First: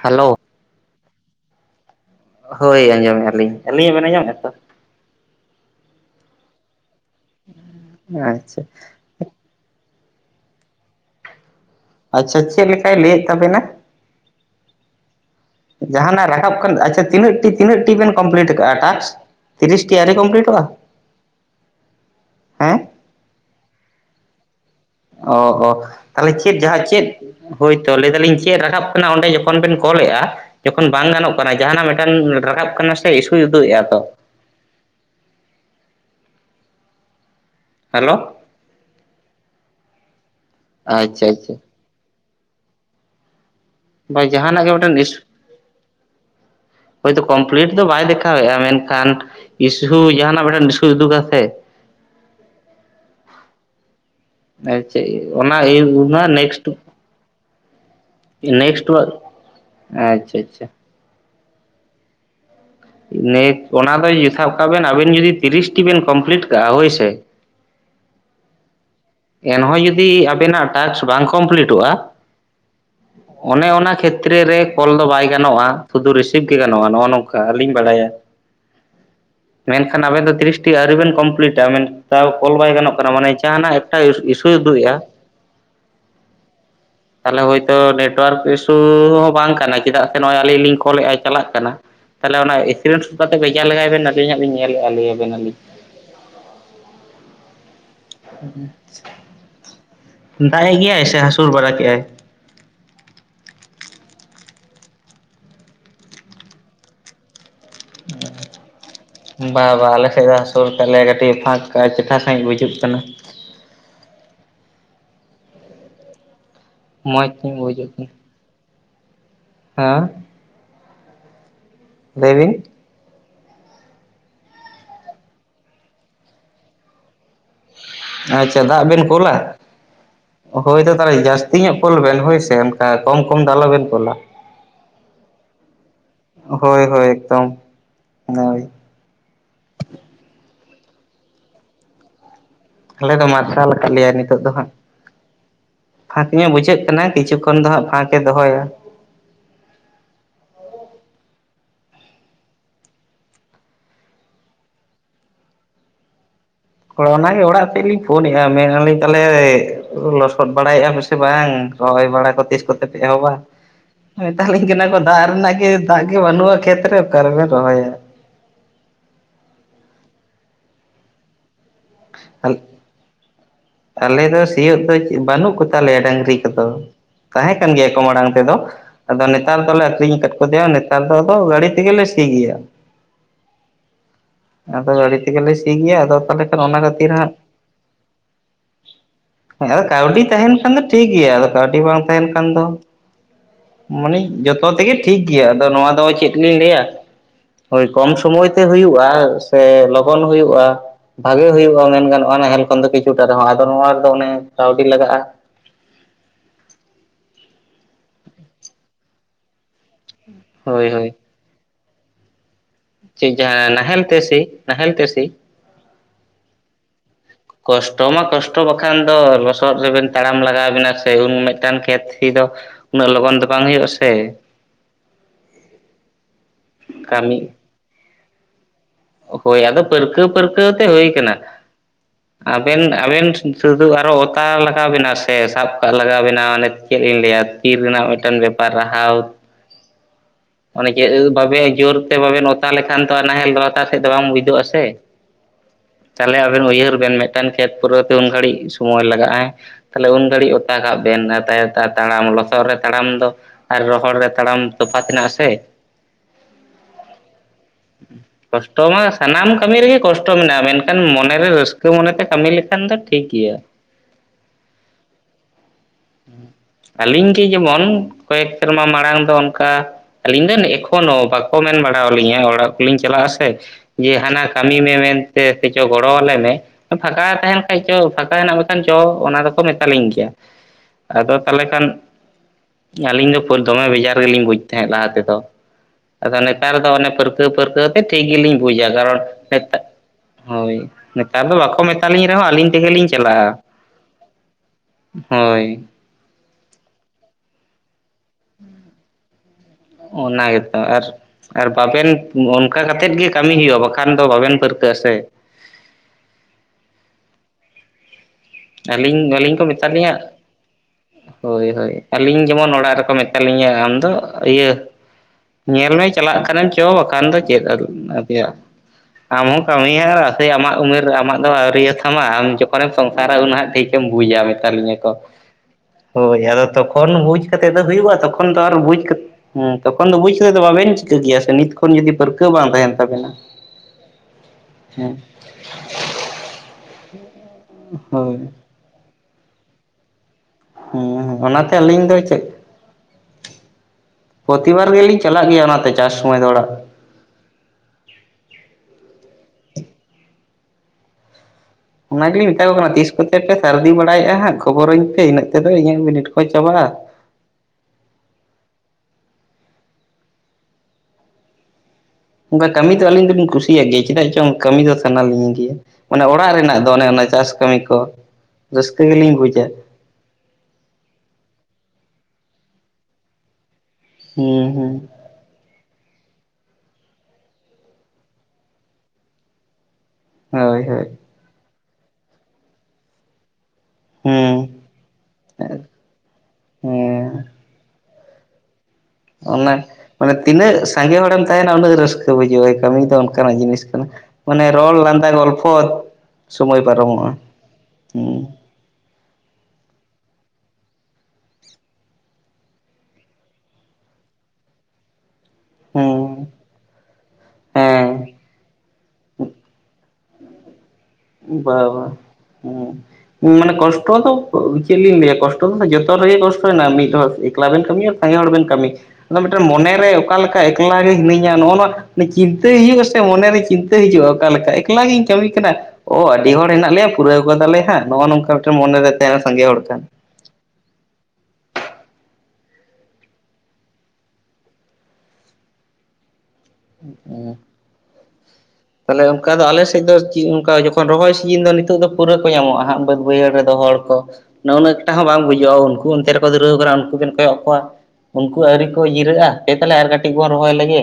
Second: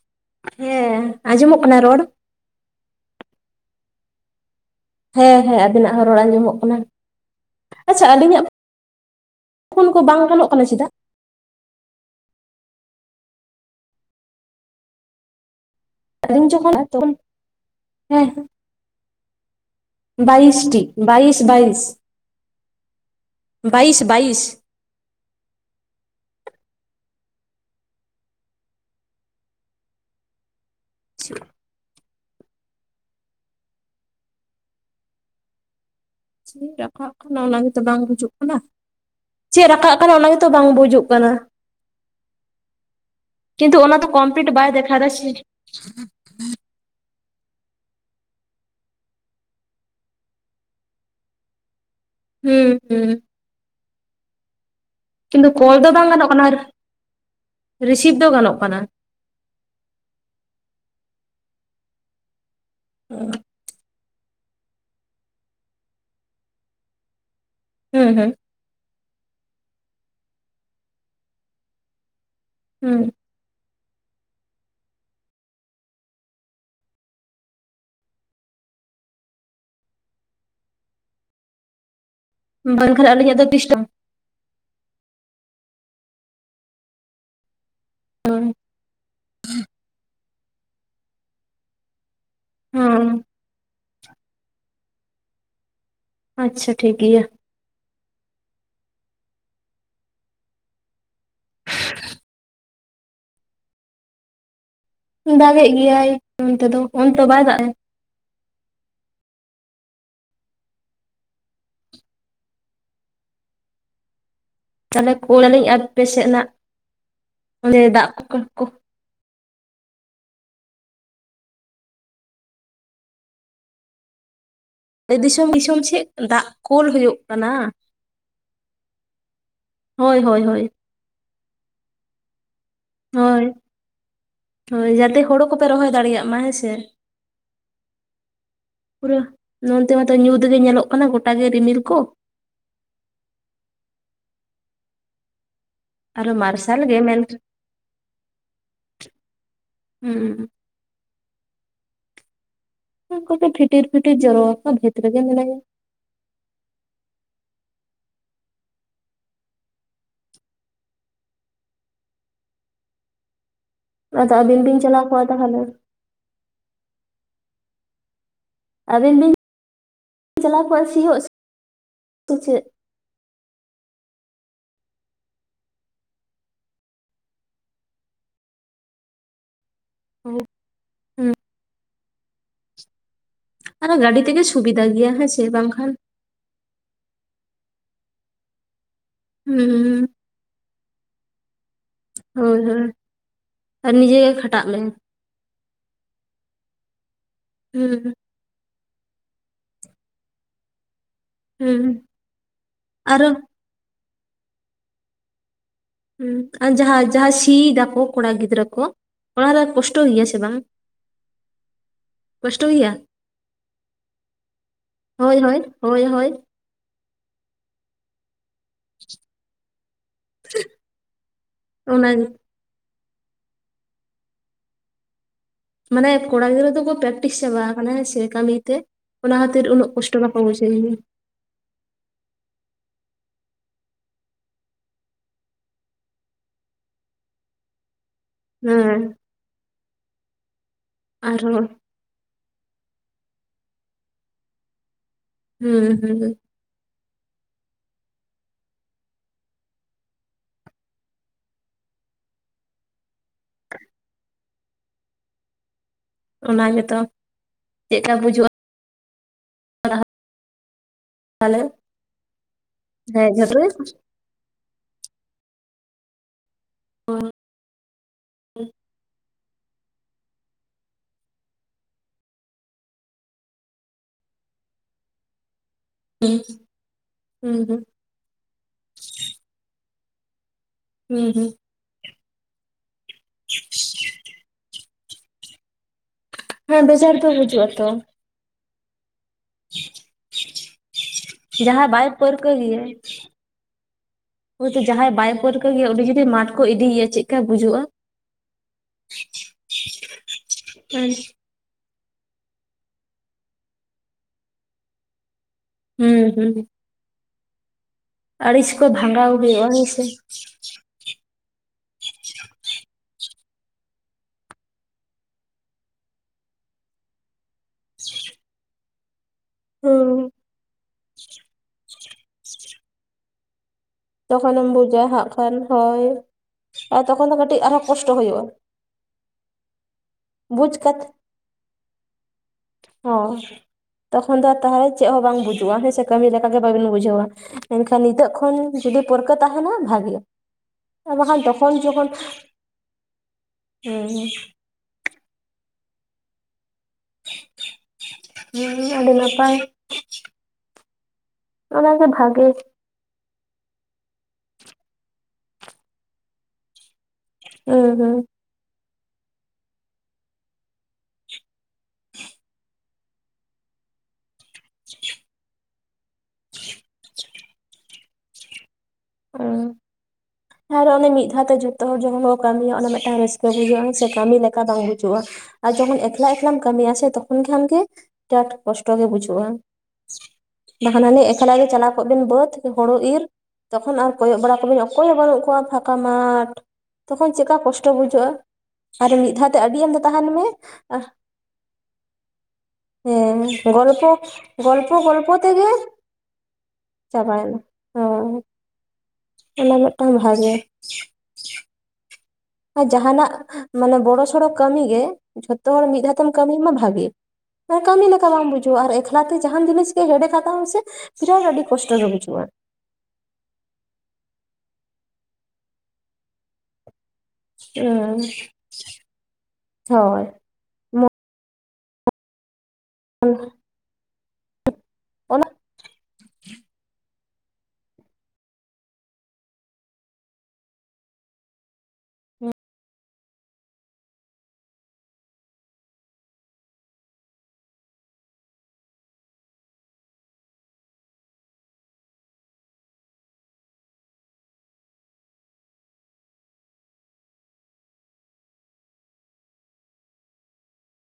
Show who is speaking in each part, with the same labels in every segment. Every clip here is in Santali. Speaker 1: ᱦᱮᱞᱳ
Speaker 2: ᱦᱮᱸ ᱟᱸᱡᱚᱢᱚᱜ ᱠᱟᱱᱟ ᱨᱚᱲ?
Speaker 1: ᱦᱳᱭ ᱟᱸᱡᱚᱢᱮᱫᱼᱟ ᱞᱤᱧ, ᱟᱹᱞᱤᱧ ᱦᱚᱸ ᱵᱮᱱ ᱟᱸᱡᱚᱢᱮᱫᱼᱟ ᱛᱚ?
Speaker 2: ᱦᱮᱸ ᱦᱮᱸ ᱟᱵᱤᱱᱟᱜ ᱦᱚᱸ ᱨᱚᱲ ᱟᱸᱡᱚᱢᱚᱜ ᱠᱟᱱᱟ᱾ ᱟᱪᱪᱷᱟ ᱟᱹᱞᱤᱧᱟᱜ ᱯᱷᱳᱱ ᱠᱚ ᱵᱟᱝ ᱜᱟᱱᱚᱜ ᱠᱟᱱᱟ ᱪᱮᱫᱟᱜ?
Speaker 1: ᱟᱪᱪᱷᱟ ᱪᱮᱫ ᱞᱮᱠᱟᱭ ᱞᱟᱹᱭᱮᱫ ᱛᱟᱵᱮᱱᱟ? ᱡᱟᱦᱟᱸᱱᱟᱜ
Speaker 2: ᱟᱹᱞᱤᱧ
Speaker 1: ᱨᱟᱠᱟᱵ ᱠᱟᱱ
Speaker 2: ᱡᱚᱠᱷᱚᱱ
Speaker 1: ᱟᱪᱪᱷᱟ
Speaker 2: ᱛᱚᱠᱷᱚᱱ
Speaker 1: ᱛᱤᱱᱟᱹᱜ ᱛᱤᱱᱟᱹᱜ ᱴᱤ ᱵᱮᱱ
Speaker 2: ᱦᱮᱸ
Speaker 1: ᱠᱚᱢᱯᱞᱤᱤᱴ ᱟᱠᱟᱜᱼᱟ ᱴᱟᱥᱠ, ᱛᱤᱨᱤᱥᱴᱤ ᱟᱣᱨᱤ
Speaker 2: ᱵᱟᱭᱤᱥᱴᱤ ᱵᱟᱭᱤᱥ ᱵᱟᱭᱤᱥ
Speaker 1: ᱦᱮᱸ
Speaker 2: ᱵᱟᱭᱤᱥ ᱵᱟᱭᱤᱥ
Speaker 1: ᱚ ᱚ ᱛᱟᱦᱚᱞᱮ ᱪᱮᱫ ᱡᱟᱦᱟᱸ ᱪᱮᱫ ᱦᱳᱭᱛᱳ ᱞᱟᱹᱭ ᱫᱟᱞᱤᱧ ᱪᱮᱫ ᱨᱟᱠᱟᱵ ᱠᱟᱱᱟ ᱚᱸᱰᱮ ᱡᱚᱠᱷᱚᱱ ᱵᱮᱱ ᱠᱚᱞᱮᱫᱼᱟ? ᱮᱠᱷᱚᱱ ᱵᱟᱝ ᱜᱟᱱᱚᱜ
Speaker 2: ᱪᱮᱫ
Speaker 1: ᱠᱟᱱᱟ ᱡᱟᱦᱟᱱᱟᱜ ᱢᱤᱫᱴᱟᱝ ᱨᱟᱠᱟᱵ ᱠᱟᱱᱟ ᱥᱮ ᱤᱥᱩᱭ ᱩᱫᱩᱜ ᱮᱜᱼᱟ ᱛᱚ
Speaker 2: ᱪᱮᱫ ᱨᱟᱠᱟᱵ ᱠᱟᱱᱟ ᱚᱱᱟ ᱵᱮᱜᱚᱨ ᱵᱟᱝ
Speaker 1: ᱦᱮᱞᱳ
Speaker 2: ᱵᱩᱪᱚᱜ ᱠᱟᱱᱟ ᱪᱮᱫ ᱨᱟᱠᱟᱵ ᱠᱟᱱᱟ ᱚᱱᱟ ᱛᱚ ᱵᱟᱝ ᱵᱩᱡᱩᱜ
Speaker 1: ᱟᱪᱪᱷᱟ
Speaker 2: ᱠᱟᱱᱟ᱾
Speaker 1: ᱟᱪᱪᱷᱟ
Speaker 2: ᱠᱤᱱᱛᱩ ᱚᱱᱟ ᱫᱚ
Speaker 1: ᱵᱟ
Speaker 2: ᱠᱚᱢᱯᱞᱤᱴ
Speaker 1: ᱡᱟᱦᱟᱱᱟᱜ
Speaker 2: ᱵᱟᱭ
Speaker 1: ᱜᱮ ᱢᱤᱫᱴᱮᱱ
Speaker 2: ᱫᱮᱠᱷᱟᱫᱟ ᱣ
Speaker 1: ᱦᱚᱳᱭᱛᱳ ᱠᱚᱢᱯᱞᱤᱴ ᱫᱚ ᱵᱟᱭ ᱫᱮᱠᱷᱟᱣᱮᱫᱼᱟ, ᱢᱮᱱᱠᱷᱟᱱ ᱤᱥᱩ ᱡᱟᱦᱟᱱᱟᱜ ᱢᱤᱫᱴᱮᱱ ᱤᱥᱩᱭ ᱩᱫᱩ ᱜᱟᱥᱮ
Speaker 2: ᱦᱮᱸ ᱦᱮᱸ
Speaker 1: ᱟᱨ ᱪᱮᱫ
Speaker 2: ᱠᱤᱱᱛᱩ
Speaker 1: ᱚᱱᱟ
Speaker 2: ᱠᱚᱞ
Speaker 1: ᱤᱭᱟᱹ ᱚᱱᱟ ᱱᱮᱠᱥᱴ
Speaker 2: ᱨᱤᱥᱤᱵᱽ ᱫᱚ ᱜᱟᱱᱚᱜ ᱠᱟᱱᱟ
Speaker 1: ᱱᱮᱠᱥᱴ [unintelligible] ᱟᱪᱪᱷᱟ ᱟᱪᱪᱷᱟ ᱚᱱᱟ ᱫᱚ ᱥᱟᱵ ᱠᱟᱜ ᱵᱮᱱ ᱟᱵᱮᱱ ᱡᱩᱫᱤ ᱛᱤᱨᱤᱥᱴᱤ ᱵᱮᱱ ᱠᱚᱢᱯᱞᱤᱴ ᱠᱟᱜᱼᱟ, ᱦᱳᱭᱥᱮ
Speaker 2: ᱦᱮᱸ ᱦᱮᱸ
Speaker 1: ᱮᱱᱦᱚᱸ ᱡᱩᱫᱤ ᱟᱵᱮᱱᱟᱜ ᱴᱟᱥᱠ ᱵᱟᱝ ᱠᱚᱢᱯᱞᱤᱴᱚᱜᱼᱟ᱾
Speaker 2: ᱦᱩᱸ
Speaker 1: ᱚᱱᱮ ᱚᱱᱟ ᱠᱷᱮᱛᱨᱮ ᱨᱮ ᱠᱚᱞ ᱫᱚ ᱵᱟᱭ ᱜᱟᱱᱚᱜᱼᱟ ᱥᱩᱫᱩ ᱨᱤᱥᱤᱵᱷ ᱜᱮ ᱜᱟᱱᱚᱜᱼᱟ ᱱᱚᱜᱼᱚ ᱱᱚᱝᱠᱟ ᱟᱹᱞᱤᱧ ᱵᱟᱲᱟᱭᱟ ᱢᱮᱱᱠᱷᱟᱱ ᱟᱵᱮᱱ ᱫᱚ ᱛᱤᱨᱤᱥᱴᱤ ᱟᱹᱣᱨᱤ ᱵᱮᱱ ᱠᱚᱢᱯᱞᱤᱴᱼᱟ ᱢᱮᱱ ᱛᱟᱣ ᱠᱚᱞ ᱵᱟᱭ ᱜᱟᱱᱚᱜ
Speaker 2: ᱵᱟᱝᱠᱷᱟᱱ
Speaker 1: ᱠᱟᱱᱟ᱾ ᱢᱟᱱᱮ
Speaker 2: ᱟᱹᱞᱤᱧᱟᱜ ᱫᱚ ᱛᱤᱥ
Speaker 1: ᱡᱟᱦᱟᱱᱟᱜ
Speaker 2: ᱦᱮᱸ
Speaker 1: ᱮᱠᱴᱟᱜ ᱤᱥᱩᱭ ᱩᱫᱩᱜᱮᱫᱼᱟ᱾ ᱛᱟᱦᱚᱞᱮ ᱦᱳᱭᱛᱳ ᱱᱮᱴᱚᱣᱟᱨᱠ ᱤᱥᱩ ᱦᱚᱸ ᱵᱟᱝ ᱠᱟᱱᱟ ᱪᱮᱫᱟᱜ ᱥᱮ ᱱᱚᱜᱼᱚᱭ ᱟᱹᱞᱤᱧ ᱞᱤᱝ ᱠᱚᱞᱮᱫᱼᱟᱭ ᱪᱟᱞᱟᱜ ᱠᱟᱱᱟ ᱛᱟᱦᱚᱞᱮ ᱚᱱᱟ ᱮᱥᱠᱨᱤᱱᱥᱚᱴ ᱠᱟᱛᱮ ᱵᱷᱮᱡᱟ ᱞᱮᱜᱟᱭ ᱵᱮᱱ ᱟᱹᱞᱤᱧ ᱦᱟᱸᱜ ᱞᱤᱧ ᱧᱮᱞᱮᱫᱼᱟ ᱞᱟᱹᱭᱟᱵᱮᱱᱟᱞᱤᱧ
Speaker 2: ᱟᱪᱪᱷᱟ ᱴᱷᱤᱠ ᱜᱮᱭᱟ᱾
Speaker 1: ᱟᱪᱪᱷᱟ ᱫᱟᱜ ᱜᱮᱭᱟᱭ ᱥᱮ ᱦᱟᱹᱥᱩᱨ ᱵᱟᱲᱟ ᱠᱮᱫᱟᱭ?
Speaker 2: ᱫᱟᱜ ᱮᱫ ᱜᱮᱭᱟᱭ ᱚᱱᱛᱮᱮᱫᱚ ᱚᱱᱛᱮ ᱵᱟᱭ ᱫᱟᱜ ᱮ
Speaker 1: ᱦᱮ ᱵᱟ ᱵᱟ ᱟᱞᱮᱥᱮᱫ ᱫᱚ ᱦᱟᱹᱥᱩᱨ ᱠᱟᱜ ᱞᱮᱭᱟ ᱠᱟᱹᱴᱤᱡ ᱯᱷᱟᱸᱠᱼᱟ ᱪᱮᱴᱷᱟ ᱥᱟᱺᱦᱤᱡ ᱵᱩᱡᱩᱜ ᱠᱟᱱᱟ
Speaker 2: ᱛᱟᱞᱦᱮ ᱠᱩᱞᱟᱞᱤᱧ ᱟᱯᱮᱥᱮᱫ ᱱᱟᱜ
Speaker 1: ᱢᱚᱡᱽ ᱧᱚᱜ
Speaker 2: ᱚᱸᱰᱮ
Speaker 1: ᱵᱩᱡᱩᱜ
Speaker 2: ᱫᱟᱜ
Speaker 1: ᱠᱟᱱᱟ
Speaker 2: ᱛᱮᱛᱟᱝ ᱠᱚ
Speaker 1: ᱦᱮᱸ ᱞᱟ. ᱭ ᱵᱤᱱ
Speaker 2: ᱫᱤᱥᱚᱢ ᱫᱤᱥᱚᱢ ᱥᱮᱫ ᱫᱟᱜ ᱠᱳᱞ ᱦᱩᱭᱩᱜ ᱠᱟᱱᱟ
Speaker 1: ᱟᱪᱪᱷᱟ ᱫᱟᱜ ᱵᱮᱱ ᱠᱳᱞᱼᱟ
Speaker 2: ᱦᱳᱭ ᱦᱳᱭ ᱦᱳᱭ
Speaker 1: ᱦᱳᱭᱛᱚ ᱛᱟᱦᱚᱞᱮ ᱡᱟᱹᱥᱛᱤ ᱧᱚᱜ ᱠᱳᱞ ᱵᱮᱱ ᱦᱳᱭ ᱥᱮ ᱠᱚᱢ ᱠᱚᱢ
Speaker 2: ᱦᱳᱭ
Speaker 1: ᱫᱚ ᱟᱞᱚ ᱵᱮᱱ ᱠᱳᱞᱟ
Speaker 2: ᱦᱳᱭ ᱡᱟᱛᱮ ᱦᱳᱲᱳ ᱠᱚᱯᱮ ᱨᱚᱦᱚᱭ ᱫᱟᱲᱮᱭᱟᱜ ᱢᱟ ᱦᱮᱸᱥᱮ
Speaker 1: ᱦᱳᱭ ᱦᱳᱭ ᱮᱠᱫᱚᱢ ᱦᱚᱭ
Speaker 2: ᱯᱩᱨᱟᱹ ᱱᱚᱱᱛᱮ ᱢᱟᱛᱚ ᱧᱩᱛ ᱜᱮ ᱧᱮᱞᱚᱜ ᱠᱟᱱᱟ ᱜᱚᱴᱟ ᱜᱮ ᱨᱤᱢᱤᱞ ᱠᱚ
Speaker 1: ᱟᱞᱮ ᱫᱚ ᱢᱟᱨᱥᱟᱞ ᱠᱟᱜ ᱞᱮᱭᱟ ᱱᱤᱛᱚᱜ ᱫᱚ ᱦᱟᱸᱜ ᱯᱷᱟᱸᱠ
Speaker 2: ᱟᱨᱚ
Speaker 1: ᱧᱚᱜ ᱵᱩᱡᱷᱟᱹᱜ
Speaker 2: ᱢᱟᱨᱥᱟᱞ ᱜᱮ
Speaker 1: ᱠᱟᱱᱟ
Speaker 2: ᱢᱮᱱ
Speaker 1: ᱠᱤᱪᱷᱩ ᱠᱷᱚᱱ ᱫᱚ ᱦᱟᱸᱜ ᱯᱷᱟᱸᱠᱮ ᱫᱚᱦᱚᱭᱟ
Speaker 2: ᱦᱩᱸ ᱠᱚ ᱯᱷᱤᱴᱤᱨ ᱯᱷᱤᱴᱤᱨ ᱡᱚᱨᱚ ᱟᱠᱟ ᱵᱷᱮᱛ ᱨᱮᱜᱮ ᱢᱮᱱᱟᱭᱟ
Speaker 1: ᱦᱳᱭ ᱚᱱᱟᱜᱮ ᱚᱲᱟᱜ ᱥᱮᱫ ᱞᱤᱧ ᱯᱷᱳᱱᱮᱫᱼᱟ ᱢᱮᱱ ᱫᱟ ᱞᱤᱧ ᱛᱟᱦᱚᱞᱮ ᱞᱚᱥᱚᱫ ᱵᱟᱲᱟᱭᱮᱫᱼᱟ ᱯᱮ ᱥᱮ ᱵᱟᱝ ᱨᱚᱦᱚᱭ ᱵᱟᱲᱟ ᱠᱚ ᱛᱤᱥ ᱠᱚᱛᱮ ᱯᱮ ᱮᱦᱚᱵᱟ
Speaker 2: ᱟᱫᱚ ᱟᱹᱵᱤᱱ
Speaker 1: ᱢᱮᱛᱟᱞᱤᱧ
Speaker 2: ᱵᱤᱱ
Speaker 1: ᱠᱟᱱᱟ ᱠᱚ
Speaker 2: ᱪᱟᱞᱟᱣ
Speaker 1: ᱫᱟᱜ
Speaker 2: ᱠᱚᱜᱼᱟ
Speaker 1: ᱨᱮᱱᱟᱜ
Speaker 2: ᱛᱟᱦᱚᱞᱮ
Speaker 1: ᱜᱮ ᱫᱟᱜ ᱜᱮ ᱵᱟᱹᱱᱩᱜᱼᱟ ᱠᱷᱮᱛ ᱨᱮ ᱚᱠᱟ ᱨᱮᱵᱤᱱ ᱨᱚᱦᱚᱭᱟ
Speaker 2: ᱟᱵᱤᱱ ᱵᱤᱱ ᱪᱟᱞᱟᱣ ᱠᱚᱜᱼᱟ ᱥᱤᱭᱳᱜ ᱪᱮᱫ
Speaker 1: ᱟᱞᱮ ᱫᱚ ᱥᱤᱭᱳᱜ ᱫᱚ ᱵᱟᱹᱱᱩᱜ ᱠᱚ ᱛᱟᱞᱮᱭᱟ ᱰᱟᱝᱨᱤ ᱠᱚᱫᱚ ᱛᱟᱦᱮᱸ ᱠᱟᱱ ᱜᱮᱭᱟ ᱠᱚ ᱢᱟᱲᱟᱝ ᱛᱮᱫᱚ ᱟᱫᱚ ᱱᱮᱛᱟᱨ ᱫᱚᱞᱮ ᱟᱠᱷᱨᱤᱧ ᱠᱟᱜ ᱠᱚᱛᱮ
Speaker 2: ᱦᱩᱸ
Speaker 1: ᱱᱮᱛᱟᱨ ᱫᱚ ᱟᱫᱚ ᱜᱟᱹᱰᱤ ᱛᱮᱜᱮ ᱞᱮ ᱥᱤ ᱜᱮᱭᱟ
Speaker 2: ᱟᱨᱚ ᱜᱟᱹᱰᱤ ᱛᱮᱜᱮ ᱥᱩᱵᱤᱫᱷᱟ
Speaker 1: ᱟᱫᱚ
Speaker 2: ᱜᱮᱭᱟ
Speaker 1: ᱜᱟᱹᱲᱤ ᱛᱮᱜᱮ
Speaker 2: ᱦᱮᱸᱥᱮ
Speaker 1: ᱞᱮ ᱥᱤ
Speaker 2: ᱵᱟᱝᱠᱷᱟᱱ
Speaker 1: ᱜᱮᱭᱟ ᱟᱫᱚ ᱛᱟᱦᱞᱮ ᱚᱱᱟ ᱠᱷᱟᱹᱛᱤᱨ ᱦᱟᱸᱜ ᱟᱫᱚ
Speaker 2: ᱦᱩᱸ
Speaker 1: ᱠᱟᱹᱣᱰᱤ ᱛᱟᱦᱮᱱ ᱠᱷᱟᱱ ᱫᱚ ᱴᱷᱤᱠ ᱜᱮᱭᱟ ᱟᱫᱚ ᱠᱟᱹᱣᱰᱤ ᱵᱟᱝ ᱛᱟᱦᱮᱱ ᱠᱷᱟᱱ
Speaker 2: ᱦᱳᱭ
Speaker 1: ᱫᱚ
Speaker 2: ᱦᱳᱭ ᱟᱨ ᱱᱤᱡᱮ
Speaker 1: ᱢᱟᱱᱮ
Speaker 2: ᱜᱮ ᱠᱷᱟᱴᱟᱜ
Speaker 1: ᱡᱚᱛᱚ
Speaker 2: ᱢᱮ
Speaker 1: ᱛᱮᱜᱮ ᱴᱷᱤᱠ ᱜᱮᱭᱟ ᱟᱫᱚ ᱱᱚᱣᱟ ᱫᱚ ᱪᱮᱫ ᱞᱤᱧ ᱞᱟᱹᱭᱟ ᱳᱭ
Speaker 2: ᱦᱩᱸ
Speaker 1: ᱠᱚᱢ ᱥᱚᱢᱚᱭ ᱛᱮ ᱦᱩᱭᱩᱜᱼᱟ ᱥᱮ ᱞᱚᱜᱚᱱ ᱦᱩᱭᱩᱜᱼᱟ ᱵᱷᱟᱜᱮ ᱦᱩᱭᱩᱜᱼᱟ
Speaker 2: ᱦᱩᱸ
Speaker 1: ᱢᱮᱱ ᱜᱟᱱᱚᱜ ᱱᱟᱦᱮᱞ ᱠᱷᱚᱱ ᱫᱚ
Speaker 2: ᱟᱨᱚ
Speaker 1: ᱠᱤᱪᱷᱩᱴᱟ ᱨᱮᱦᱚᱸ ᱟᱫᱚ ᱱᱚᱣᱟ ᱨᱮᱫᱚ ᱚᱱᱮ ᱠᱟᱹᱣᱰᱤ ᱞᱟᱜᱟᱜᱼᱟ
Speaker 2: ᱦᱮ ᱟᱨ ᱡᱟᱦᱟᱸ ᱡᱟᱦᱟᱸ ᱥᱤ ᱫᱟᱠᱚ ᱠᱚᱲᱟ ᱜᱤᱫᱽᱨᱟᱹ ᱠᱚ ᱚᱱᱟᱨᱮ ᱠᱚᱥᱴ ᱠᱚᱥᱴᱚ ᱜᱮᱭᱟ ᱥᱮ ᱵᱟᱝ
Speaker 1: ᱦᱳᱭ ᱦᱳᱭ
Speaker 2: ᱠᱚᱥᱴᱚ ᱜᱮᱭᱟ
Speaker 1: ᱪᱮᱫ ᱡᱟᱦᱟᱸ ᱱᱟᱦᱮᱞ ᱛᱮ ᱥᱤ ᱱᱟᱦᱮᱞ ᱛᱮ ᱥᱤ
Speaker 2: ᱦᱳᱭ ᱦᱳᱭ ᱦᱳᱭ ᱦᱳᱭ
Speaker 1: ᱠᱚᱥᱴᱚ ᱢᱟ ᱠᱚᱥᱴᱚ ᱛᱚ ᱵᱟᱠᱷᱟᱱ ᱫᱚ ᱞᱚᱥᱚᱫ ᱨᱮᱵᱮᱱ ᱛᱟᱲᱟᱢ ᱞᱟᱜᱟᱣ ᱟᱵᱮᱱᱟ ᱥᱮ ᱩᱱ ᱢᱤᱫᱴᱟᱝ ᱠᱷᱮᱛ
Speaker 2: ᱚᱱᱟ
Speaker 1: ᱥᱤ ᱫᱚ ᱩᱱᱟᱹᱜ ᱞᱚᱜᱚᱱ ᱫᱚ ᱵᱟᱝ ᱦᱩᱭᱩᱜᱼᱟ ᱥᱮ
Speaker 2: ᱢᱟᱱᱮ ᱠᱚᱲᱟ ᱜᱤᱫᱽᱟᱹ ᱫᱚᱠᱚ ᱯᱮᱠᱴᱤᱥ
Speaker 1: ᱠᱟᱹᱢᱤ
Speaker 2: ᱪᱟᱵᱟ ᱠᱟᱱᱟ ᱥᱮ ᱠᱟᱹᱢᱤ ᱛᱮ ᱚᱱᱟ
Speaker 1: ᱦᱳᱭ
Speaker 2: ᱠᱷᱟᱹᱛᱤᱨ
Speaker 1: ᱟᱫᱚ
Speaker 2: ᱩᱱᱟᱹᱜ ᱠᱚᱥᱴᱚ
Speaker 1: ᱯᱟᱹᱨᱠᱟᱹᱣ
Speaker 2: ᱵᱟᱠᱚ ᱵᱩᱡᱷᱟᱹᱣ
Speaker 1: ᱯᱟᱹᱨᱠᱟᱹᱣ ᱛᱮ
Speaker 2: ᱜᱮᱭᱟ
Speaker 1: ᱦᱩᱭ ᱠᱟᱱᱟ ᱟᱵᱮᱱ ᱟᱵᱮᱱ ᱥᱩᱫᱩ ᱟᱨᱚ ᱚᱛᱟ ᱞᱟᱜᱟᱣ ᱟᱵᱮᱱᱟ ᱥᱮ ᱥᱟᱵ ᱠᱟᱜ ᱞᱟᱜᱟᱣ ᱟᱵᱮᱱᱟ ᱢᱟᱱᱮ ᱪᱮᱫ ᱞᱤᱧ ᱞᱟᱹᱭᱟ ᱛᱤᱨ ᱨᱮᱱᱟᱜ ᱢᱤᱫᱴᱟᱝ ᱵᱮᱯᱟᱨ
Speaker 2: ᱦᱮᱸ
Speaker 1: ᱨᱟᱦᱟᱣ ᱚᱱᱮ ᱪᱮᱫ ᱵᱟᱵᱮᱱ
Speaker 2: ᱟᱨᱦᱚᱸ
Speaker 1: ᱡᱳᱨᱛᱮ ᱵᱟᱵᱮᱱ ᱚᱛᱟ ᱞᱮᱠᱷᱟᱱ ᱛᱚ ᱱᱟᱦᱮᱞ ᱫᱚ ᱞᱟᱛᱟᱨ ᱥᱮᱫ ᱫᱚ ᱵᱟᱝ ᱵᱤᱫᱚᱚᱜᱼᱟ ᱥᱮ
Speaker 2: ᱦᱩᱸ ᱦᱩᱸ
Speaker 1: ᱛᱟᱦᱚᱞᱮ ᱩᱭᱦᱟᱹᱨ ᱵᱮᱱ ᱢᱤᱫᱴᱟᱝ ᱠᱷᱮᱛ ᱯᱩᱨᱟᱹᱣ ᱛᱮ ᱩᱱ ᱜᱷᱟᱹᱲᱤᱡ ᱥᱚᱢᱚᱭ ᱞᱟᱜᱟᱜᱼᱟ ᱦᱮᱸ ᱛᱟᱦᱚᱞᱮ ᱩᱱ ᱜᱷᱟᱹᱲᱤᱡ ᱚᱛᱟ ᱠᱟᱜ ᱵᱮᱱ ᱛᱟᱭᱚᱢ ᱛᱟᱲᱟᱢ ᱞᱚᱥᱚᱫ ᱨᱮ ᱛᱟᱲᱟᱢ ᱫᱚ ᱟᱨ ᱨᱚᱦᱚᱲ ᱨᱮ ᱛᱟᱲᱟᱢ ᱛᱚᱯᱷᱟᱛ ᱦᱮᱱᱟᱜ ᱟᱥᱮ
Speaker 2: ᱚᱱᱟ ᱜᱮᱛᱚ ᱪᱮᱫ ᱠᱟ ᱵᱩᱡᱷᱩᱜᱼᱟ
Speaker 1: ᱴᱚ ᱢᱟ ᱥᱟᱱᱟᱢ ᱠᱟᱹᱢᱤ ᱨᱮᱜᱮ ᱠᱚᱥᱴᱚ ᱢᱮᱱᱟᱜᱼᱟ ᱢᱮᱱᱠᱷᱟᱱ ᱢᱚᱱᱮᱨᱮ
Speaker 2: ᱛᱟᱦᱚᱞᱮ
Speaker 1: ᱨᱟᱹᱥᱠᱟᱹ ᱢᱚᱱᱮᱛᱮ ᱠᱟᱹᱢᱤ ᱞᱮᱠᱷᱟᱱ ᱫᱚ ᱴᱷᱤᱠ
Speaker 2: ᱦᱮᱸ
Speaker 1: ᱜᱮᱭᱟ
Speaker 2: ᱡᱷᱚᱛᱚ ᱦᱩᱸ
Speaker 1: ᱟᱹᱞᱤᱧ ᱜᱮ ᱡᱮᱢᱚᱱ ᱠᱚᱭᱮᱠ ᱥᱮᱨᱢᱟ ᱢᱟᱲᱟᱝ ᱫᱚ ᱚᱱᱠᱟ ᱟᱹᱞᱤᱧ ᱫᱚ ᱮᱠᱷᱚᱱᱳ ᱵᱟᱠᱚ ᱢᱮᱱ ᱵᱟᱲᱞᱤᱧᱟ ᱚᱲᱟᱜ ᱠᱚᱞᱤᱧ ᱪᱟᱞᱟᱜᱼᱟ ᱥᱮ ᱡᱮ ᱦᱟᱱᱟ ᱠᱟᱹᱢᱤ ᱢᱮ ᱢᱮᱱᱛᱮ ᱥᱮᱪᱚ ᱜᱚᱲᱚᱣᱟᱞᱮ
Speaker 2: ᱦᱩᱸ
Speaker 1: ᱢᱮ ᱯᱷᱟᱸᱠᱟ ᱛᱟᱦᱮᱱ ᱠᱷᱟᱡ
Speaker 2: ᱦᱩᱸ
Speaker 1: ᱪᱚ ᱯᱷᱟᱸᱠᱟ ᱦᱮᱱᱟᱜ ᱠᱷᱟᱱ ᱫᱚ ᱚᱱᱟ ᱫᱚᱠᱚ ᱢᱮᱛᱟᱞᱤᱧ ᱜᱮᱭᱟ
Speaker 2: ᱦᱩᱸ
Speaker 1: ᱟᱫᱚ
Speaker 2: ᱦᱩᱸ
Speaker 1: ᱛᱟᱦᱚᱞᱮ ᱠᱷᱟᱱ ᱟᱹᱞᱤᱧ ᱫᱚ ᱫᱚᱢᱮ ᱵᱷᱮᱡᱟᱨ ᱜᱮᱞᱤᱧ ᱵᱩᱡ ᱛᱟᱦᱮᱸᱫ ᱞᱟᱦᱟ ᱛᱮᱫᱚ ᱟᱫᱚ ᱱᱮᱛᱟᱨ
Speaker 2: ᱦᱮᱸ
Speaker 1: ᱫᱚ ᱚᱱᱮ
Speaker 2: ᱵᱮᱡᱟᱨ
Speaker 1: ᱯᱟᱹᱨᱠᱟᱹᱣ
Speaker 2: ᱵᱩᱡᱩᱜᱼᱟ
Speaker 1: ᱯᱟᱹᱨᱠᱟᱹᱣ
Speaker 2: ᱛᱚ
Speaker 1: ᱛᱮ ᱴᱷᱤᱠ ᱜᱮᱞᱤᱧ ᱵᱩᱡᱟ ᱠᱟᱨᱚᱱ ᱱᱮᱛᱟᱨ ᱦᱳᱭ ᱱᱮᱛᱟᱨ ᱫᱚ ᱵᱟᱠᱚ
Speaker 2: ᱡᱟᱦᱟᱸᱭ ᱵᱟᱭ
Speaker 1: ᱢᱮᱛᱟᱞᱤᱧ ᱨᱮᱦᱚᱸ ᱟᱹᱞᱤᱧ ᱛᱮᱜᱮ ᱞᱤᱧ ᱪᱟᱞᱟᱜᱼᱟ
Speaker 2: ᱦᱳᱭᱛᱚ ᱡᱟᱦᱟᱸᱭ ᱵᱟᱭ
Speaker 1: ᱦᱳᱭ
Speaker 2: ᱯᱟᱹᱨᱠᱟᱹᱭᱟ ᱩᱱᱤ ᱡᱩᱫᱤ ᱢᱟᱴᱷ ᱠᱚ ᱤᱫᱤᱭᱮᱭᱟ ᱪᱮᱫᱠᱟ ᱵᱩᱡᱩᱜᱼᱟ
Speaker 1: ᱚᱱᱟ ᱜᱮ ᱛᱚ ᱟᱨ
Speaker 2: ᱦᱮᱸ
Speaker 1: ᱟᱨ ᱵᱟᱵᱮᱱ ᱚᱱᱠᱟᱛᱮᱫ ᱜᱮ ᱠᱟᱹᱢᱤ ᱦᱩᱭᱩᱜᱼᱟ ᱵᱟᱠᱷᱟᱱ ᱫᱚ ᱵᱟᱵᱮᱱ ᱯᱟᱹᱨᱠᱟᱹᱜᱼᱟ ᱥᱮ
Speaker 2: ᱦᱩᱸ ᱦᱩᱸ ᱟᱹᱲᱤᱥ ᱠᱚ
Speaker 1: ᱟᱹᱞᱤᱧ
Speaker 2: ᱵᱷᱟᱸᱜᱟᱣ
Speaker 1: ᱟᱹᱞᱤᱧ ᱠᱚ
Speaker 2: ᱦᱩᱭᱩᱜᱼᱟ ᱦᱮᱸ
Speaker 1: ᱢᱮᱛᱟ
Speaker 2: ᱥᱮ
Speaker 1: ᱞᱤᱧᱟᱹ ᱦᱳᱭ ᱦᱳᱭ ᱟᱹᱞᱤᱧ ᱡᱮᱢᱚᱱ ᱚᱲᱟᱜ ᱨᱮᱠᱚ ᱢᱮᱛᱟᱞᱤᱧᱟᱹ ᱟᱢ ᱫᱚ ᱤᱭᱟᱹ ᱧᱮᱞ ᱢᱮ ᱪᱟᱞᱟᱜ ᱠᱷᱟᱱᱮᱢ ᱪᱚ ᱵᱟᱠᱷᱟᱱ ᱫᱚ ᱪᱮᱫ ᱟᱨᱚᱢ ᱟ. ᱜᱩᱭᱟ ᱟᱢᱦᱚ
Speaker 2: ᱦᱩᱸ
Speaker 1: ᱠᱟᱹᱢᱤᱭᱟ ᱥᱮ ᱟᱢᱟᱜ ᱩᱢᱮᱨ ᱟᱢᱟᱜ ᱫᱚ ᱟᱹᱣᱨᱤᱭᱟᱹ ᱛᱟᱢᱟ ᱟᱢ ᱡᱚᱠᱷᱚᱱᱮᱢ ᱥᱚᱝᱥᱟᱨᱟ ᱩᱱ ᱦᱟᱸᱜ ᱴᱷᱤᱠ ᱮᱢ ᱵᱩᱡᱟ
Speaker 2: ᱛᱚᱠᱷᱚᱱᱮᱢ
Speaker 1: ᱢᱮᱛᱟᱞᱤᱧᱟᱹ
Speaker 2: ᱵᱩᱡᱟ
Speaker 1: ᱠᱚ
Speaker 2: ᱦᱟᱸᱜ ᱠᱷᱟᱱ
Speaker 1: ᱦᱳᱭ ᱟᱫᱚ
Speaker 2: ᱟᱨ
Speaker 1: ᱛᱚᱠᱷᱚᱱ ᱵᱩᱡᱽ
Speaker 2: ᱠᱟᱹᱴᱤᱡ
Speaker 1: ᱠᱟᱛᱮ ᱫᱚ
Speaker 2: ᱟᱨᱦᱚᱸ ᱠᱚᱥᱴᱚ
Speaker 1: ᱦᱩᱭᱩᱜᱼᱟ ᱛᱚᱠᱷᱚᱱ ᱫᱚ ᱟᱨ ᱵᱩᱡᱽ ᱠᱟᱛᱮ ᱦᱮᱸ ᱛᱚᱠᱷᱚᱱ ᱫᱚ ᱵᱩᱡ ᱠᱮᱫᱛᱮᱫ ᱫᱚ
Speaker 2: ᱵᱩᱡᱽ
Speaker 1: ᱵᱟᱵᱮᱱ
Speaker 2: ᱠᱟᱛᱮ
Speaker 1: ᱪᱤᱠᱟᱹ ᱠᱮᱭᱟ ᱥᱮ ᱱᱤᱛ ᱠᱷᱚᱱ ᱡᱩᱫᱤ ᱯᱟᱨᱠᱟᱹ
Speaker 2: ᱦᱚᱸ ᱛᱚᱠᱷᱚᱱ ᱫᱚ ᱛᱟᱦᱚᱞᱮ ᱪᱮᱫ
Speaker 1: ᱦᱮᱸ
Speaker 2: ᱦᱚᱸ ᱵᱟᱝ ᱵᱩᱡᱩᱜᱼᱟ ᱦᱮᱸᱥᱮ ᱠᱟᱹᱢᱤ ᱞᱮᱠᱟᱜᱮ ᱵᱟᱵᱤᱱ ᱵᱩᱡᱷᱟᱹᱣᱟ ᱢᱮᱱᱠᱷᱟᱱ ᱱᱤᱛᱚᱜ
Speaker 1: ᱦᱳᱭ
Speaker 2: ᱠᱷᱚᱱ ᱡᱩᱫᱤ ᱯᱟᱹᱨᱠᱟᱹ ᱛᱟᱦᱮᱱᱟ ᱵᱷᱟᱜᱮ ᱟ
Speaker 1: ᱦᱮᱸ
Speaker 2: ᱟᱫᱚ ᱦᱟᱸᱜ
Speaker 1: ᱦᱮᱸ ᱚᱱᱟᱛᱮ
Speaker 2: ᱡᱚᱠᱷᱟᱱ
Speaker 1: ᱟᱹᱞᱤᱧ
Speaker 2: ᱡᱮᱢᱚᱱ
Speaker 1: ᱫᱚ ᱪᱮᱫ
Speaker 2: ᱦᱩᱸ
Speaker 1: ᱯᱨᱚᱛᱤᱵᱟᱨ ᱜᱮᱞᱤᱧ ᱪᱟᱞᱟᱜ ᱜᱮᱭᱟ ᱚᱱᱟᱛᱮ ᱪᱟᱥ ᱥᱚᱢᱚᱭ ᱫᱚ ᱚᱲᱟᱜ
Speaker 2: ᱱᱤᱭᱟᱜᱮ ᱟᱹᱰᱤ ᱱᱟᱯᱟᱭ ᱚᱱᱟᱜᱮ
Speaker 1: ᱚᱱᱟ ᱜᱮ
Speaker 2: ᱵᱷᱟᱜᱮ
Speaker 1: ᱞᱤᱧ ᱢᱮᱛᱟ ᱠᱚ ᱠᱟᱱᱟ ᱛᱤᱥ ᱠᱚᱛᱮ ᱯᱮ ᱥᱟᱹᱨᱫᱤ ᱵᱟᱲᱟᱭᱮᱫᱼᱟ ᱦᱟᱸᱜ ᱠᱷᱚᱵᱚᱨᱟᱹᱧ ᱯᱮ ᱤᱱᱟᱹᱜ ᱛᱮᱫᱚ ᱤᱧᱟᱹᱜ ᱵᱤᱱᱤᱰ ᱠᱚ ᱪᱟᱵᱟᱜᱼᱟ
Speaker 2: ᱦᱩᱸ ᱦᱩᱸ [inaudible]
Speaker 1: ᱚᱱᱠᱟ ᱠᱟᱹᱢᱤ ᱫᱚ ᱟᱹᱞᱤᱧ ᱫᱚᱞᱤᱧ ᱠᱩᱥᱤᱭᱟᱜ ᱜᱮᱭᱟ ᱪᱮᱫᱟᱜ ᱪᱚᱝ ᱠᱟᱹᱢᱤ ᱫᱚ ᱥᱟᱱᱟ ᱞᱤᱧᱟ ᱜᱮᱭᱟ ᱚᱱᱮ ᱚᱲᱟᱜ ᱨᱮᱱᱟᱜ ᱫᱚ ᱚᱱᱮ ᱚᱱᱟ ᱪᱟᱥ ᱠᱟᱹᱢᱤ ᱠᱚ ᱨᱟᱹᱥᱠᱟᱹ ᱜᱮᱞᱤᱧ ᱵᱩᱡᱟ
Speaker 2: ᱦᱩᱸ ᱟᱨ ᱚᱱᱮ ᱢᱤᱫ ᱫᱷᱟᱣ ᱛᱮ ᱡᱷᱚᱛᱚ ᱦᱚᱲ ᱡᱚᱠᱷᱚᱱ ᱠᱚ ᱠᱟᱹᱢᱤᱭᱟ ᱚᱱᱟ ᱢᱤᱫ ᱴᱟᱝ ᱨᱟᱹᱥᱠᱟᱹ ᱵᱩᱡᱷᱟᱹᱜᱼᱟ ᱥᱮ ᱠᱟᱹᱢᱤ ᱞᱮᱠᱟ
Speaker 1: ᱦᱩᱸ
Speaker 2: ᱵᱟᱝ
Speaker 1: ᱦᱩᱸ
Speaker 2: ᱵᱩᱡᱷᱩᱜᱼᱟ ᱟᱨ ᱡᱚᱠᱷᱚᱱ ᱮᱠᱞᱟ ᱮᱠᱞᱟᱢ ᱠᱟᱹᱢᱤᱭᱟ ᱥᱮ ᱛᱚᱠᱷᱚᱱ ᱜᱮ ᱵᱤᱨᱟᱴ ᱠᱚᱥᱴᱚ ᱜᱮ ᱵᱩᱡᱷᱩᱜᱼᱟ
Speaker 1: ᱦᱳᱭ ᱦᱳᱭ
Speaker 2: ᱵᱟᱠᱷᱟᱱ ᱚᱱᱮ ᱮᱠᱞ ᱜᱮ ᱪᱟᱞᱟᱣ ᱠᱚᱜ ᱵᱤᱱ ᱵᱟᱹᱫᱽ ᱦᱳᱲᱩ ᱤᱨ ᱛᱚᱠᱷᱚᱱ ᱟᱨ ᱠᱚᱭᱚᱜ ᱵᱟᱲᱟ
Speaker 1: ᱦᱩᱸ
Speaker 2: ᱠᱚᱵᱟᱹᱧ ᱚᱠᱚᱭ ᱦᱚᱸ ᱵᱟᱹᱱᱩᱜ ᱠᱚᱣᱟ ᱯᱷᱟᱸᱠᱟ ᱢᱟᱴ,
Speaker 1: ᱦᱮᱸ
Speaker 2: ᱛᱚᱠᱷᱚᱱ ᱪᱮᱫᱠᱟ ᱠᱚᱥᱴᱚ ᱵᱩᱡᱷᱟᱹᱜᱼᱟ? ᱟᱨ ᱢᱤᱫ ᱫᱷᱟᱣ ᱛᱮ
Speaker 1: ᱚᱱᱟ
Speaker 2: ᱟᱹᱰᱤ ᱟᱢᱫᱟ ᱛᱟᱦᱮᱱ ᱢᱟᱱᱮ,
Speaker 1: ᱛᱤᱱᱟᱹᱜ ᱥᱟᱸᱜᱮ ᱦᱚᱲᱮᱢ ᱛᱟᱦᱮᱱᱟ ᱩᱱᱟᱹᱜ ᱨᱟᱹᱥᱠᱟᱹ ᱵᱩᱡᱷᱟᱹᱜᱼᱟ ᱠᱟᱹᱢᱤ ᱫᱚ
Speaker 2: ᱦᱮᱸ
Speaker 1: ᱚᱱᱠᱟᱱᱟᱜ ᱡᱤᱱᱤᱥ ᱠᱟᱱᱟ
Speaker 2: ᱜᱚᱞᱯᱚ
Speaker 1: ᱢᱟᱱᱮ
Speaker 2: ᱜᱚᱞᱯᱚ
Speaker 1: ᱨᱚᱲ ᱞᱟᱸᱫᱟ
Speaker 2: ᱜᱚᱞᱯᱚ ᱛᱮᱜᱮ
Speaker 1: ᱜᱚᱞᱯᱷᱚ ᱥᱚᱢᱚᱭ ᱯᱟᱨᱚᱢᱚᱜᱼᱟ
Speaker 2: ᱪᱟᱵᱟᱭᱮᱱᱟ
Speaker 1: ᱦᱩᱸ
Speaker 2: ᱚᱱᱟ ᱢᱤᱫᱴᱟᱝ ᱵᱷᱟᱜᱮ ᱟ ᱡᱟᱦᱟᱱᱟᱜ ᱢᱟᱱᱮ ᱵᱚᱲᱚ ᱥᱚᱲᱚ ᱠᱟᱹᱢᱤᱜᱮ ᱡᱷᱚᱛᱚ ᱦᱚᱲ ᱢᱤᱫ ᱫᱷᱟᱣ ᱛᱮᱢ
Speaker 1: ᱦᱩᱸ
Speaker 2: ᱠᱟᱹᱢᱤ ᱢᱟ ᱵᱷᱟᱜᱤ ᱟᱨ
Speaker 1: ᱦᱮᱸ
Speaker 2: ᱠᱟᱹᱢᱤ ᱞᱮᱠᱟ ᱵᱟᱢ ᱵᱩᱡᱷᱟᱹᱼᱟ ᱟᱨ ᱮᱠᱞᱟᱛᱮ ᱡᱟᱦᱟᱱ ᱡᱤᱱᱤᱥ ᱜᱮᱰᱮ ᱠᱷᱟᱛᱟ ᱦᱚᱸ ᱥᱮ ᱡᱟᱭ ᱟᱹᱰᱤᱰᱤ ᱠᱚᱥᱴᱚ ᱜᱮ ᱵᱩᱡᱷᱟᱜ-ᱟ
Speaker 1: ᱦ ᱢᱟᱱᱮ ᱠᱚᱥᱴᱚ ᱫᱚ ᱪᱮᱫ ᱞᱤᱧ ᱞᱟᱹᱭᱟ ᱠᱚᱥᱴᱚ ᱫᱚ ᱡᱚᱛᱚ ᱨᱮᱜᱮ ᱠᱚᱥᱴᱚ ᱦᱮᱱᱟᱜ-ᱟ ᱢᱤᱫᱷᱣ ᱮᱠᱞᱟ ᱵᱮᱱ ᱠᱟᱹᱢᱤᱭᱟ ᱛᱟᱭᱚᱢ ᱨᱮᱵᱮᱱ ᱠᱟᱹᱢᱤ, ᱟᱫᱚ ᱢᱤᱫᱴᱮᱱ ᱢᱚᱱᱮᱨᱮ
Speaker 2: ᱦᱳᱭ
Speaker 1: ᱚᱠᱟ ᱞᱮᱠᱟ ᱮᱠᱞᱟ ᱜᱮ ᱦᱤᱱᱟᱹᱧᱟ, ᱱᱚᱜᱼᱚ ᱱᱚᱣᱟ ᱪᱤᱱᱛᱟᱹ ᱦᱤᱡᱩᱜᱼᱟ ᱥᱮ ᱢᱚᱱᱮᱨᱮ ᱪᱤᱱᱛᱟᱹ ᱦᱤᱡᱩᱜᱼᱟ ᱚᱠᱟ ᱞᱮᱠᱟ ᱮᱠᱞᱟ ᱜᱤᱧ
Speaker 2: ᱚᱱᱟ
Speaker 1: ᱠᱟᱹᱢᱤ ᱠᱟᱱᱟ ᱚ ᱟᱹᱰᱤ ᱦᱚᱲ ᱦᱮᱱᱟᱜ ᱞᱮᱭᱟ ᱯᱩᱨᱟᱹᱣ ᱠᱟᱫᱟᱞᱮ ᱦᱟᱸᱜ ᱱᱚᱜᱼᱱᱚᱝᱠᱟ ᱢᱚᱱᱮ ᱛᱟᱦᱮᱱᱟ ᱥᱟᱸᱜᱮ ᱦᱚᱲ ᱴᱷᱮᱱ᱾ ᱚ ᱛᱟᱦᱞᱮ ᱚᱱᱠᱟ ᱫᱚ ᱟᱞᱮ ᱥᱮᱫ ᱫᱚ ᱚᱱᱠᱟ ᱡᱚᱠᱷᱚᱱ ᱨᱚᱦᱚᱭ ᱥᱤᱡᱤᱱ ᱫᱚ ᱱᱤᱛᱚᱜ ᱫᱚ ᱯᱩᱨᱟᱹ ᱠᱚ ᱧᱟᱢᱚᱜᱼᱟ ᱦᱟᱸᱜᱟᱹ ᱰᱟᱫᱽ ᱵᱟᱹᱭᱦᱟᱹᱲ ᱨᱮᱫᱚ ᱦᱚᱲ ᱠᱚ ᱩᱱᱟᱹᱜ ᱮᱴᱟ ᱦᱚᱸ ᱵᱟᱝ ᱵᱩᱡᱩᱜᱼᱟ ᱩᱱᱠᱩ ᱚᱱᱛᱮ ᱨᱮᱠᱚ ᱫᱷᱩᱨᱟᱹᱣ ᱠᱟᱱᱟ ᱩᱱᱠᱩ ᱵᱱ ᱠᱚᱭᱚᱜ ᱠᱚᱣᱟ ᱩᱱᱠᱩ ᱟᱹᱣᱨᱤ ᱠᱚ ᱤᱨᱟᱹᱜᱼᱟ, ᱦᱟᱯᱮ ᱛᱟᱦᱚᱞᱮ ᱮᱠᱞᱟ ᱟᱨ ᱠᱟᱹᱴᱤᱡ ᱵᱚᱱ ᱨᱚᱦᱚᱭ ᱞᱮᱜᱮ᱾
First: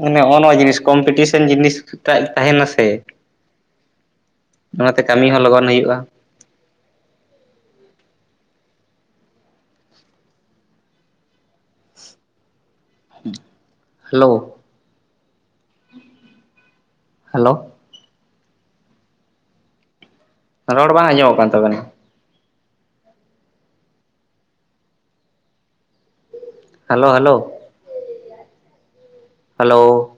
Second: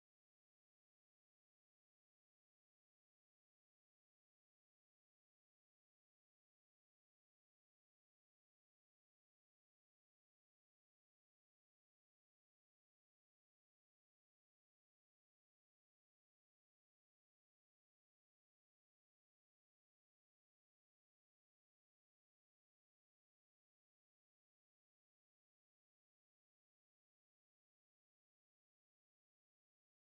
Speaker 1: ᱢᱟᱱᱮ ᱱᱚᱜᱼᱚ ᱱᱚᱣᱟ ᱡᱤᱱᱤᱥ ᱠᱚᱢᱯᱤᱴᱤᱥᱚᱱ ᱡᱤᱱᱤᱥ ᱛᱟ ᱛᱟᱸᱦᱮᱱᱟ ᱥᱮ ᱱᱚᱣᱟᱛᱮ ᱠᱟᱹᱢᱤ ᱦᱚᱸ ᱞᱚᱜᱚᱱ ᱦᱩᱭᱩᱜᱼᱟ [inaudible] ᱦᱮᱞᱳ ᱦᱟᱞᱳ ᱨᱚᱲ ᱵᱟᱝ ᱟᱸᱡᱚᱢᱚᱜ ᱠᱟᱱ ᱛᱟᱵᱮᱱᱟ ᱦᱮᱞᱳ ᱦᱮᱞᱳ᱾ ᱦᱟᱞᱳ